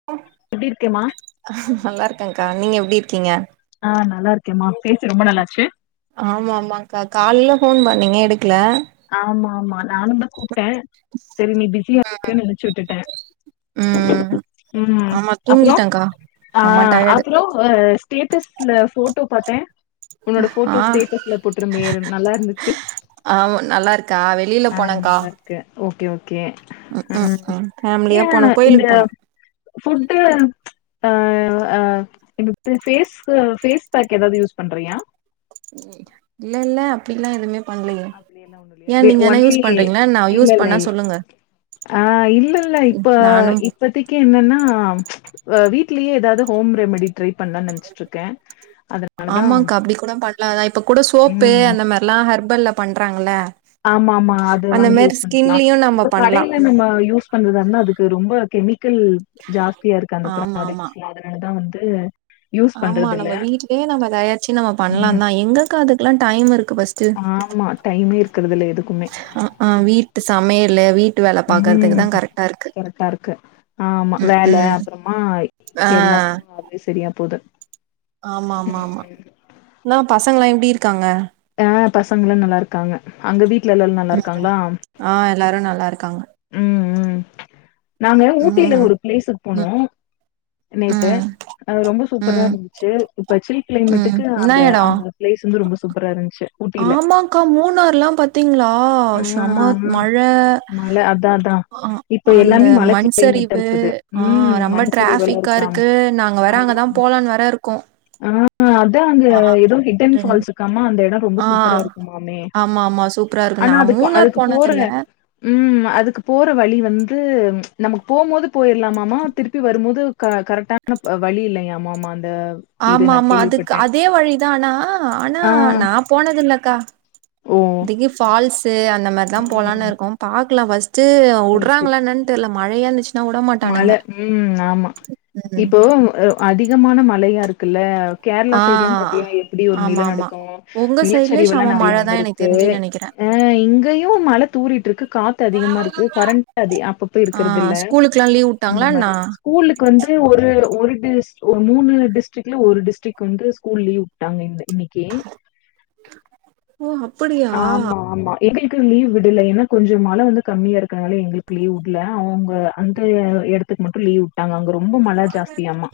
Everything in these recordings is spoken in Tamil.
[unintelligible] எப்டி இருக்கேமா நல்லா இருக்கேகா நீங்க எப்டி இருக்கீங்க ஆ நல்லா இருக்கேம்மா பேசி ரொம்ப நாள்லச்சு ஆமா ஆமாக்கா கால்ல ஃபோன் பண்ணிங் எடுக்கல ஆமா ஆமா நானும் தா கூப்ட்ட சரி நீ பிஸியா இருக்க நெனைச்சு விட்டுட்ட ம் ம் ஆமா அப்ற தூங்கிட்டேன்க்கா அ செம டயர்டு அப்ற அ ஸ்டேட்டஸ்ல ஃபோட்டோ பாத்த உன்னோட ஆ ஃபோட்டோ ஸ்டேட்டஸ்ல போட்ருந்தியே நல்லா இருந்துச்சு ஆ நல்லா இருக்கா வெ அ நல்லாருக்கு ஓகே ஓகே ம் ஃபேமிலியா ஏ போனோ இந்த கோயிலுக்கு போனோ ஃபுட்டு ஆ ஃபேஸ்க்கு ஃபேஸ் பாக் எதாவது யூஸ் பண்றியா இல்ல இல்ல அப்டிலா எதுமே அப்டியெல்லா ஒன்னு இல்லையா ஏன் வே நீங்க எனா ஒன்லி யூஸ் பண்றீங்களா என்ன இல்ல யூஸ் இல்ல பண்ணா இல்ல சொல்லுங்க ஆ இல்ல இல்ல ம், இப்ப நானும் இப்பத்திக்கு என்னன்னா வ வீட்லயே எதாவது ஹோம் ரெமடி ட்ரை பண்ணலானு நினைச்சிட்டு இருக்கே அத ஆமாக்கா அப்டி கூட பண்ணலாம்தா இப்ப கூட சோப்பு ம் அந்த மாரிலா ஹெர்பல்ல பண்றாங்கள ஆமா ஆமா அது வாங்கி யூஸ் பண்ணிக்லா நம்ம இப்ப பண்லா கடையில நம்ம யூஸ் பண்றதா இருந்தா அதுக்கு ரொம்ப கெமிக்கல் ஜாஸ்தியா இருக்கு அந்த ஆமா ஆமா ப்ராடக்ட்ஸ்ல அதனாலதா வந்து யூஸ் ஆமா பண்றது இல்ல நம்ம வீட்லயே நம்ம தயார்ச்சி நம்ம ம் பண்லாதா எங்கக்கா அதுக்குல்லா டைம் இருக்கு ஃபர்ஸ்ட் ஆமா டைமே இருக்குறது இல்ல எதுக்குமே ஆ ஆ வீட்டு சமையல்லு வீட்டு வேலை பாக்கறதுக்குதா கரெக்டா இருக்கு கரெட்டா இருக்கு ஆமா ம் வேல ம் அப்புறமா ஆ எல்லாக்கு அதுவே சரியா போது ஆமா ஆமா ஆமா ம் என்னா பசங்கள்லா எப்டி இருக்காங்க ஆ பசங்களா நல்லாருக்காங்க அங்க வீட்ல எல்லா ம் நல்லாருக்காங்களா ஆ எல்லாரு நல்லாருக்காங்க ம் ம் நாங்க ம் ஊட்டில ம் ஒரு பிளேஸுக் போனோ நேத்து ம் அது ரொம்ப சூப்பரா ம் இருந்துச்சு இப்ப சில் ம் கிளைமேட்க்கு என்னா அந்த எடம் அந்த பிளேஸ் வந்து ரொம்ப சூப்பரா இருந்துச்சு ஊட்டில ஆமாக்கா மூணார்லாம் பாத்தீங்களா ஆ சமத் ஆமா மழ மழ அதா அதா ஆ இப்ப அந்த எல்லாமே மழ கிளைமேட்டா மண்சரிவு இருக்குது. ஆ ம் மண் ரம்பட் சரிவெல்லா டிராஃபிக்கா ஆமா இருக்கு நாங்க வேற அங்கதா போலான்னு வேற இருக்கோ [inaudible] ட்டோ அங்க ஏதோ ஹிட்டன் ரெண் ஃபால்ஸ் இருக்காமே அந்த இட ரொம்ப ஆ சூப்பரா இருக்குமாமே ஆமா ஆமா சூப் ஆனா அதுக்கு அதுக்கு போடல ம் அதுக்கு போற வழி வந்து நமக்கு போம் போது போயிரலாமாமா திருப்பி வரும் போது க கரெக்டா ஆனா வழி இல்லையாமா மா அந்த இது ஆமா நான் மா அதுக்கு கேள்விப்பட்டேன். அதே வழி தானா ஆனா ஆ. நா போனதில்லக்கா ஓ இதுக்கு ஃபால்ஸு அந்த மாதிரிதா போலானு ம். இருக்கோ பாக்கலா ஃபர்ஸ்ட்டு சரி, சரி. உடுறாங்களா என்னா தெரில மழையா இருந்துச்சு மழை ம் ஆமா ம். இப்போ அதிகமான மழையா இருக்குல்ல கேரளா ஆ. சைட்லா பாத்தியா எப்படி ஒரு நில ஆமாமா. நடுக்க உங்க சைட்லயே நிலச்சரிவுலா செம நெறைய மழ தான் எனக்கு வந்துருக்கு தெரிஞ்சுன்னு நெனைக்கிறேன். ஆ இங்கயு மழ தூறிட்டு இருக்கு காத்து அதிகமா இருக்கு கரண்ட் அது அப்பப்ப இருக்கிறது அ ஸ்கூலுக்லா லீவ் அந்த உட்டாங்களா என்ன? மாரி ஸ்கூலுக்கு வந்து ஒரு ஒரு டிஸ் மூணு டிஸ்ட்ரிக்ல ஒரு டிஸ்ட்ரிக் வந்து ஸ்கூல் லீவ் நாங்க இந்த இன்னிக்கி ஓ ம் அப்படியா ஆமா ஆமா எங்களுக்கு லீவ் விடல ஏன்னா கொஞ்சோ மழ வந்து கம்மியா இருக்கனால எங்களுக்கு லீவ் விடல அவங்க அந்த இடத்து க்கு மட்டும் லீவ் விட்டாங்க ரொம்ப மழ ஜாஸ்தியாமா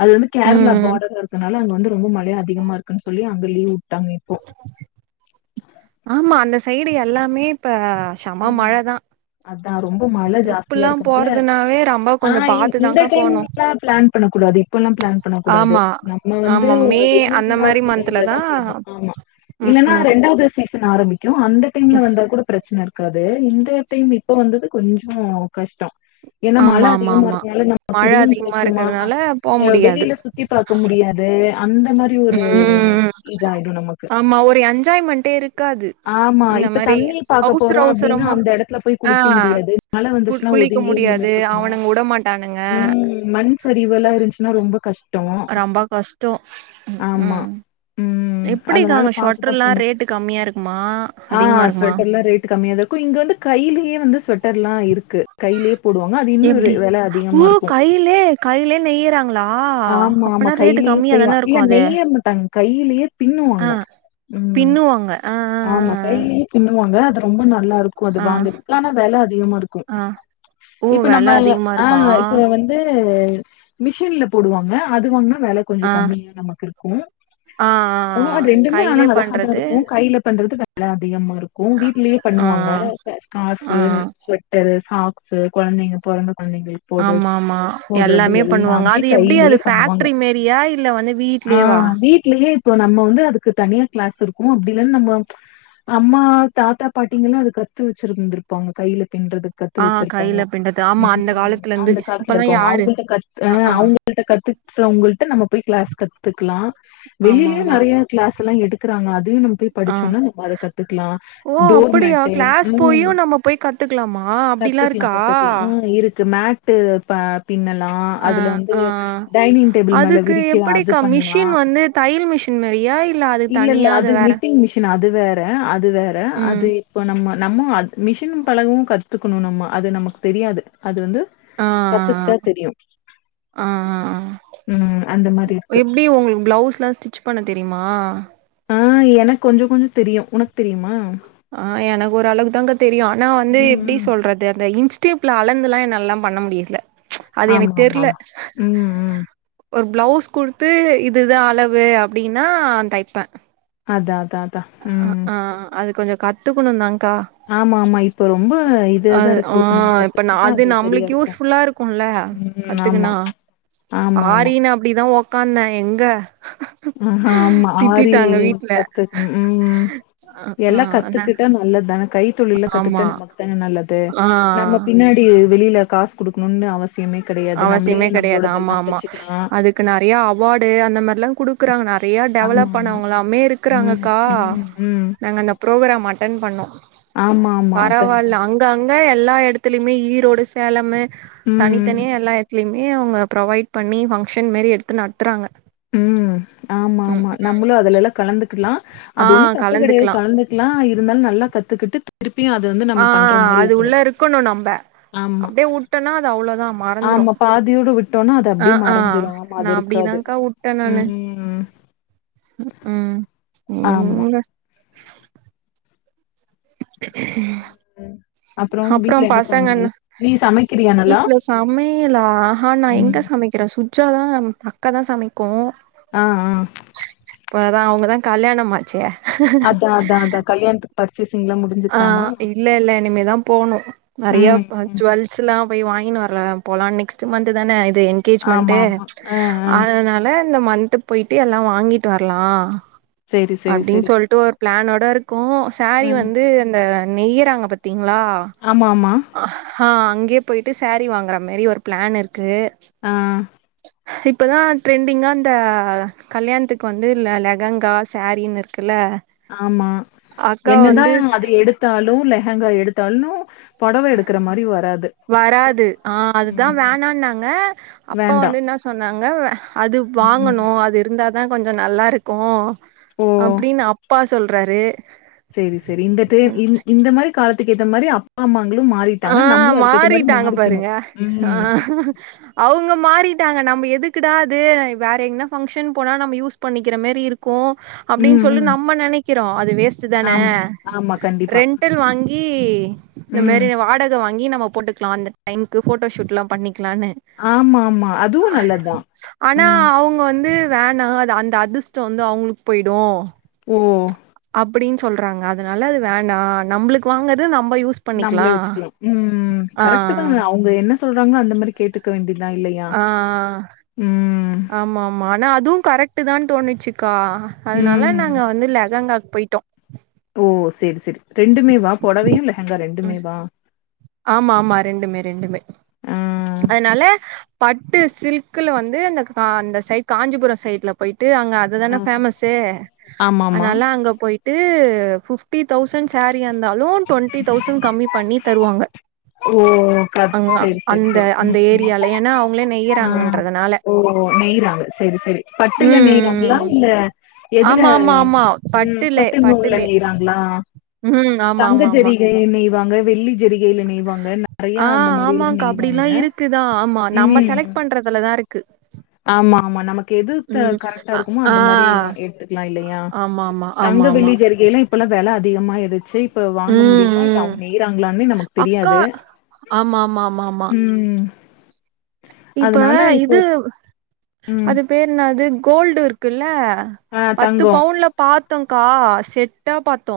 அது வந்து ம், கேரளா ம். பார்டரா இருக்கனால அங்க வந்து ரொம்ப மழையா அதிகமா இருக்குன்னு சொல்லி அங்க லீவு விட்டாங்க இப்போ ஆமா அந்த சைடு எல்லாமே இப்ப ஷெம மழ தா அதா ரொம்ப மழ ஜாஸ்தியா இருக்கனால போறதுனாவே ரொம்ப ஆ கொஞ்சோ இந்த பாத்துதாக்கா டைம் போனு எல்லா ப்ளான் பண்ண கூடாது இப்பெல்லா ப்ளான் பண்ண கூடாது ஆமா நம்ம வந்து ஆமா மே அந்த வெயிலா மாரி இருக்குற மந்த்ல டைம்ல தா போகணு ஆமா ம் இல்லன்னா ம் ரெண்டாவது சீசன் ஆரம்பிக்கு அந்த டைம்ல வந்தா கூட பிரச்சன இருக்காது இந்த டைம் இப்ப வந்தது கொஞ்சோ கஷ்டம் ஏன்னா மழ ஆமா ஆமா அதிகமா ஆமா இருந்தனால நமக்கு மழ ரூம் அதிகமா கிடைக்குமா இருக்கறதுனால போ யா முடியாது வெளியில சுத் சுத்தி பாக்க முடியாது அந்த மாரி ஒரு ம் இதாயிடும் நமக்கு. ஆமா ஒரு என்ஜாய்மெண்டே இருக்காது ஆமா. இந்த இப்ப மாரி தண்ணி அவு பார்க்க அவசர போறோம் அப்டின்னா, அவசரமா அந்த இடத்துல போய் ஆ குளிக்க முடியாது. மழை குள் வந்துச்சுன்னா குளிக்க ஒதுங்கி முடியாது நின்னுட்டு இருக்கணும். அவனுங்க வுட மாட் டானுங்க ம் மண் சரிவலா இருந்துச்சுன்னா ரொம்ப கஷ் ரொம்ப கஷ்டோ ம் ஆமா ம் ம் எப்டிக்கா அதனால அங்க பாத்துதா ஷொட்ருல்லா போணு ரேட்டு கம்மியா இருக்குமா அதிகமா இருக்குமா கம்மியாத இருக்கு இங்க வந்து கையிலேயே வந்து ஸ்வெட்டர்ல்லா இருக்கு கையிலே போடுவாங்க அது இன்னு ஒரு வெல அதிகமாருக்கு லே கையிலே நெய்யிறாங்க லா ஆமா ஆமா அப்பன்னா ரேட்டு கையிலயே கம்மியா செய்வா தானே இல்ல இருக்கு அது நெய்ய மாட்டாங்க கையிலயே ஆ பின்னுவாங்க ம் பின்னுவாங்க ஆ ஆ ஆமா ஆ கையிலயே பின்னுவாங்க அது ரொம்ப நல்லாருக்கு அது வாங்கது ஆனா வெல அதிகமாருக்கு ஆ ஆ ஓ இப்ப வெல நம்ம ய அதிகமா ஆ இருக்கு இப்ப வந் இது மிஷின்ல போடுவாங்க அது வாங்னா வெல கொஞ்சோ ஆ கம்மியா நமக்கு இருக்கு ஆ [unintelligible] ஆ. அது ரெண்டுமே ஆனா கையிலே அழகா தா பண்றது இருக்கு கையில பண்றது வெல அதிகமா இருக்கு வீட்லயே ஆ பண்ணுவாங்க ஆ ஸ்கார்ஃபு ஆ. ஸ்வொட்டரு சாக்ஸ்சு கொழந்தைங்க பொறந்த கொழந்தைங்களு ஆமா மா மா எல்லாமே பண்ணுவாங்க அது எப் டி கையிலயே அது பண்ணுவாங்க. ஃபாக்டரி மேரியா இல்ல வந்து ஆ வீட்லேவா வீட்லயே இப்போ நம்ம வந்து அதுக்கு தனியா கிளாஸ் இருக்கு அப்டி இல்லனா நம்ப அம்மா தாத்தா பாட்டிங்கல்லா அது கத்து வச்சுருந்திருப்பாங்க கையில பின்றது கத்து ஆ வச்சுருப்பாங்க கையில பின்றது ஆமா அந்த காலத்துல இருந்து அந்த காலத்துல இப்பல்லா இருக்கவங்க யாரு அவங்கள்ட்ட கத் அ ஆ ஆ அவுங் ங்கள்ட கத்துக்றவங்கள்ட நம்ம போய் க்ளாஸ் கத்துக்கலா ஆமா வெளியிலயு ஆமா நெறைய க்ளாஸ் எல்லா எடுக்றாங்க அதையு நம்ம போய் ஆ படிச்சோன்னா நம்ம அத கத் கத்துக்கலா ஓ டோர் அப்படியா மேட்டு் கிளாஸ் ம் போயு நம்ம போய் கத்துக்கலாமா அப்டிலா கத்துக்லா இருக்கா கத்துக்லா உ இருக் மேட்டு பா பின்னலா ஆ அதுல வந்து ஆ டைனிங் டேபிள் மேல அதுக்கு விரிக்கலா அது எப்படிக்கா பண்ணலா மிஷின் வந்து தையல் மிஷின் மாரியா அது இல்ல இல்ல தனியா அது நி வேற டிங் மிஷின் அது வேற அது வேற ம் அது இப்போ நம்ம நம்ம அத் மிஷினு பழகு கத்துக்கணு நம்ம அது நமக்கு தெரியாது அது வந்து ஆ கத்துக்கிட்டா தெரியு ஆ ஆ ஆ ம் அந்த மாரி இருக்கு ப்டி உங்களுக்கு ப்ளவுஸ்லா ஸ்டிச் பண்ண தெரியுமா ஆ எனக்கு கொஞ்சோ கொஞ்சோ தெரியு உனக்கு தெரியுமா ஆ எனக்கு ஒரு அளவுக்கு தாங்க தெரியு ஆனா ம் வந்து எப்டி சொ ம் சொல்றது அந்த இன்ஸ்டேப்ல அளந்துலா என்னால்லா பண்ண முடியல அது ஆமா எனக்கு ஆமா தெர்ல ஆமா. ம் ம். ஒரு ப்ளௌஸ் குடுத்து இதுதா அளவு அப்டின்னா தைப்ப அதா அதா ஆ ஆ ஆ அது கொஞ்சோ கத்துக்கணுந்தாங்கா ஆமா ஆமா. இப்ப ரொம்ப இதா தான் அது இருக்கு. ஆ நம்ம இப்ப கத்துக்கிட்டா அது சரியா நம்பளுக்கு இருக்கும். யூஸ்ஃபுல்லா இருக் கும்ல ம் ஆமா. கத்துக்குனா ஆமா ஆமா. ஆரின்னு அப்டிதா ஒக்காந்தே எங்க ம் ஆமா ஆரி திட்டிட்டாங்க வீட்ல கத்து ஆ ஹ்ம் என்ன நல்லத்தான கை தொழில்ல கத்துக்டா நமக் தான நல்லது ஆ நம்ம பின்னா டி வெளீல காஸ் குடுக்ணுன்னு அவசியமே கெடயாது நம்ளே நம்ளோடதெல்லா தச்சிக்லா க்கு நறையா அவாடு அந்த மர்லா குடுக்குறாங்க நறைய ஆமா டெவலப் ஆமா. ம் பண்ணவங்கலாமேருக்குறாங்கக்கா ம் ம். நாங்க அந்த ப்ரோகராம் அட்டன் பண்ணோ ஆமா ஆமா. அதான் பரவால்ல அதான். அங் ங்க அங்க எல்லா எடத்துலிமே ஈரோடு சேலம்மு ம் ம். இத்தனியு எல்லா எத்லிமே அவ்ங்க ப்ரொவைட் பண்ணி ஃபங்ஷன் மெரி எத்து நத்துறாங்க ம் ஆம்மாமா நம்ளு அதுலல்லா கலந்துக்குலா ஆ அது ஒண்ணு தப்பு கெடியாது கலந்துக்கலா கலந்து கிலா இருந்தாலு நல்லா கத்துக்குட்டு திருப்பியு அது வந்து ஆ அது உள்ளருக்கணு நம்ப ஆமா. அப்டே உட்டனா அது அவ்ளோதா மறந்துரோ ஆமா. பாதியோட விட்டோம்னா, அது அ அப்படியே ஆ மறைஞ்சிரும். ஆமா, நா அது இருக்காது. அப்டிதாக்கா உட்ட நானு ம். ம் ம் சேரி ஆமா. உடுங்க [unintelligible] ம். அப்புறம் அப்றோ வீட்ல என்ன பசங்கண்ண சமையல்? நீ சமைக்கிறியா நல்லா? வீட்ல சமைலா நா ம். எங்க சமை க்கிற சுஜ்ஜாதா அக்கா தா சமைக்கோ ஆ ஆ ப்ப தா அவ்ங்கதா கல்யாணமாச்சே அதா அதா அதா கல்யாண்த்துக் பர்சஸ்ஸிங்லா முடி ஆ இல்லல்ல இனிமேதா போணோ நறைய ம், [unintelligible] ம். ஜிவெல்ஸ்ல்லா போய் வாங்கினு வர்ல போலா நெக்ஸ்ட்டு மந்த்து தான இது என் கெஜ்மண்ட்டு ஆமாமா. ஆ, ஆ. அதனால இந்த மந்த்து பொய்ட்டு எல்லா வாங்கிட்டு வர்லா சரி, சரி, அப்டின் சரி. சொல்ட்டு ஒரு ப்ளானோடர்க்கோ சாரி ம். வந் து அந்த நெய்யராங்க பத்தீங்ளா ஆமா ஆமா ஆ அங்யே பொய்ட்டு சாரி வாங்கற மேரி ஒரு ப்ளான் இர்க்கு ஆ. இப்பதா ட்ரெண்டிங்கா இந்த கல்யாண்த்துக் வந்து லெ லெகங்கா சாரின் இருக்குல்ல ஆமா அக்கா என்னதா வந்து அது எடுத்தாலு லெஹங்கா எடுத்தாலு வராது ஆ அதுதா ம். வேணான்னாங்க அப்பா வேண்டாம். வந்து இன்னா சொன்னாங்க அது ம். வாங்கணு அது இருந்தா தா கொஞ்சோ நல்லாருக்கோ ஓ! அப்டின்னு அப்பா சொல்றாரு செரி செரி இந்த ட்ரே இந் இந்த மாரி காலத்துக்கேத்த மாரி அப் பா அம்மாங்களு ஆ மாறிட்டாங்க நம்ளு அதுக்கேத்த மாரி மாறிக்கணு ம் அவ்ங்க மாறிட்டாங்க நம்ப எதுக்குடா அது வேற எங்னா ஃபங்கஷன் போனா நம்ம யூஸ் பண்ணிக்கிற மேரி இருக்கு அப்டின் ம், சொல்லு ம். நம்ம நெனைக்கிறோ அது வேஸ் [unintelligible] தான ஆமா, ஆமா. கண்டிப்பா. ரெண்டல் வாங்கி இந்தமே ம். வாடக வாங்கி நம்ம போட்டுக்லா அந்த டைம்க்கு ஃபோட்டோஷூட்லா பண்ணிக்லான்னு ஆமா, ஆமா. அதுவும் நல்லதுதான். ஆனா ம். அவ்ங்க வந்து வேணா அந்த அதுஷ்டோ வந்து அவ்ங்களுக் பொய்டு ஓ அப்டின் சொல்றாங்க அதனால அது வேண்டா நம்புளுக்கு வாங்கது நம்ப யூஸ் நம்புளே பண்ணிக்கலா வெச்சிக்லா ம் ம் ஆ கரெக்டு தா அவ்ங்க என்ன சொல்றாங்கோ அந்த மரி கேட்டு க்க வேண்டிதா இல்லையா ஆ ஆ ம் ஆமா ஆமா ஆனா அதுவு கரெக்டு தா தோணுச்சிக்கா அதனால ம். நாங்க வந்து லெகங்காக் பொய்ட்டோ ஓ செரி செரி ரெண்டுமேவா பொடவயு லெஹங்கா ம் ரெண்டுமேவா ஆமா ஆமா ரெண்டுமே ரெண்டுமே ஆ அதனால பட்டு சில்க்குல வந்து அந்த க அந்த சைட் காஞ்சிபுரொ சைட்ல பொய்ட்டு அங்க ஆ அதுதான ஃபேமசு ஆமாமா அனால அங்க பொய் ட்டு ஃபிப்டி தௌசண்ட் சேரியா இந்தாலு டுவெண்ட்டி தௌசண்ட் கம்மி பண்ணி தருவாங்க ஓ கது அங்க சரி சரி அந்த சரி அந்த ம் ம் ஏரியால ஏன்னா அவங்களே அ நெய்யறாங்கன்றதுனால ஓ நெய்றாங்க செரி செரி பட்டுல ம் ம் நெய்றாங்களா ம். இல்ல எதுல ஆமா ஆமா ஆமா ம் பட்டுலே பட்டு நூல்ல பட்டுலே நெய்றாங்ளா ம் ஆமா தங்க ஆமா ஆமா ஜரிகை நெய்வாங்க வெள்ளி ஜரிகைல நெய் ஆ ஆமாங்க்கா அப்டிலா இருக்குதா ஆமா நம்ம ம் செலக்ட் பண்றது துலதா இருக்கு ஆமா ஆமா நமக்கு எது த ம் கரெக்டா இருக்குமோ ஆ அந்த மாரி வ எடுத்துக்கலா இல்லையா ஆமா ஆமா ஆமா தங்க ஆமா வெள்ளி ஜருகைல்லா இப்பல்லா வெல அதிகமாயிருச்சு இப்ப வாங்க ம் முடியுமா இல்ல ம் அவங்க நெய்றாங்களான்னு நமக்கு தெரியாது மாமாமாமா ம். இப்ப அதனால இப்போ இது அது பேர் என்னது கோல்டு இருக்குல்ல ஆ பத்து தங்கம். பவுன்ல பாத்தோக்கா செட்டா பாத்தோ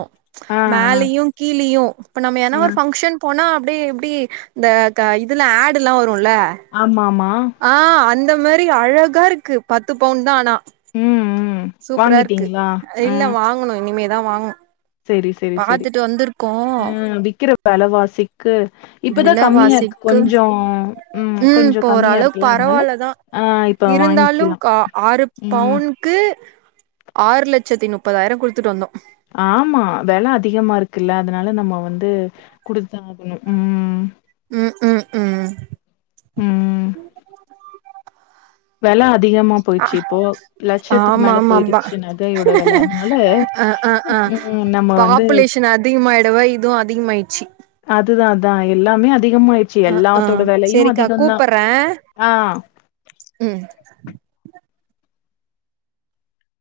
ஆ, மேலயு கீழயு இப்ப நம்ம ஆ, எனா ஆ. ஒரு ஃபங்க்ஷன் போனா அப்டி இப்டி இந்த க இதுல ஆடு்ல்லா வருல ஆமாமா ஆ அந்த மாரி அழகாருக்கு பத்து பவுன்தா ஆனா ம், ம். சூப்பரா ருக்கு வாங்கிட்டீங்களா? இல்ல வாங்கணு இனிமேதா வாங் செரி சரி சரி ம் விக்கிற வெலவாசி க்கு இப்பதா கம்மியா இருக்கு விலவாசிக்கு கொஞ்சோ ம் கொஞ்சொ இப்ப கம்மியா ஓரளவுக்கு இருக்குல்ல அதனால பரவால்லதா ஆ இப்ப வாங்கிக்கலா ம் க்கு ஆறு லட்சத்தி நுப்பதாயிரோ குடுத்துட்டு வந்தோ ஆமா வெல அதிகமா இருக்குல்ல அதனால நம்ம வந்து குடுத்துதா ஆகனு ம் ம் ம் ம் ம். வெல அதிகமா போயிடுச்சு இப்போ. லட்சத்துக்கு மேல ஆமாமம்மா போயிருச்சு நகையோட வெல. அதனால அ அ அ ம் நம்ம வந்து பாப்புலேஷன் அதிகமாயிடுவ இதுவு அதிகமாய்டுச்சு அதுதா அதா எல்லாமே அதிகமாயிடுச்சு ஆ ஆ எல்லாத்தோட வெலையு செரிக்கா அதிகந்தா கூப்பர்றே ஆ ம்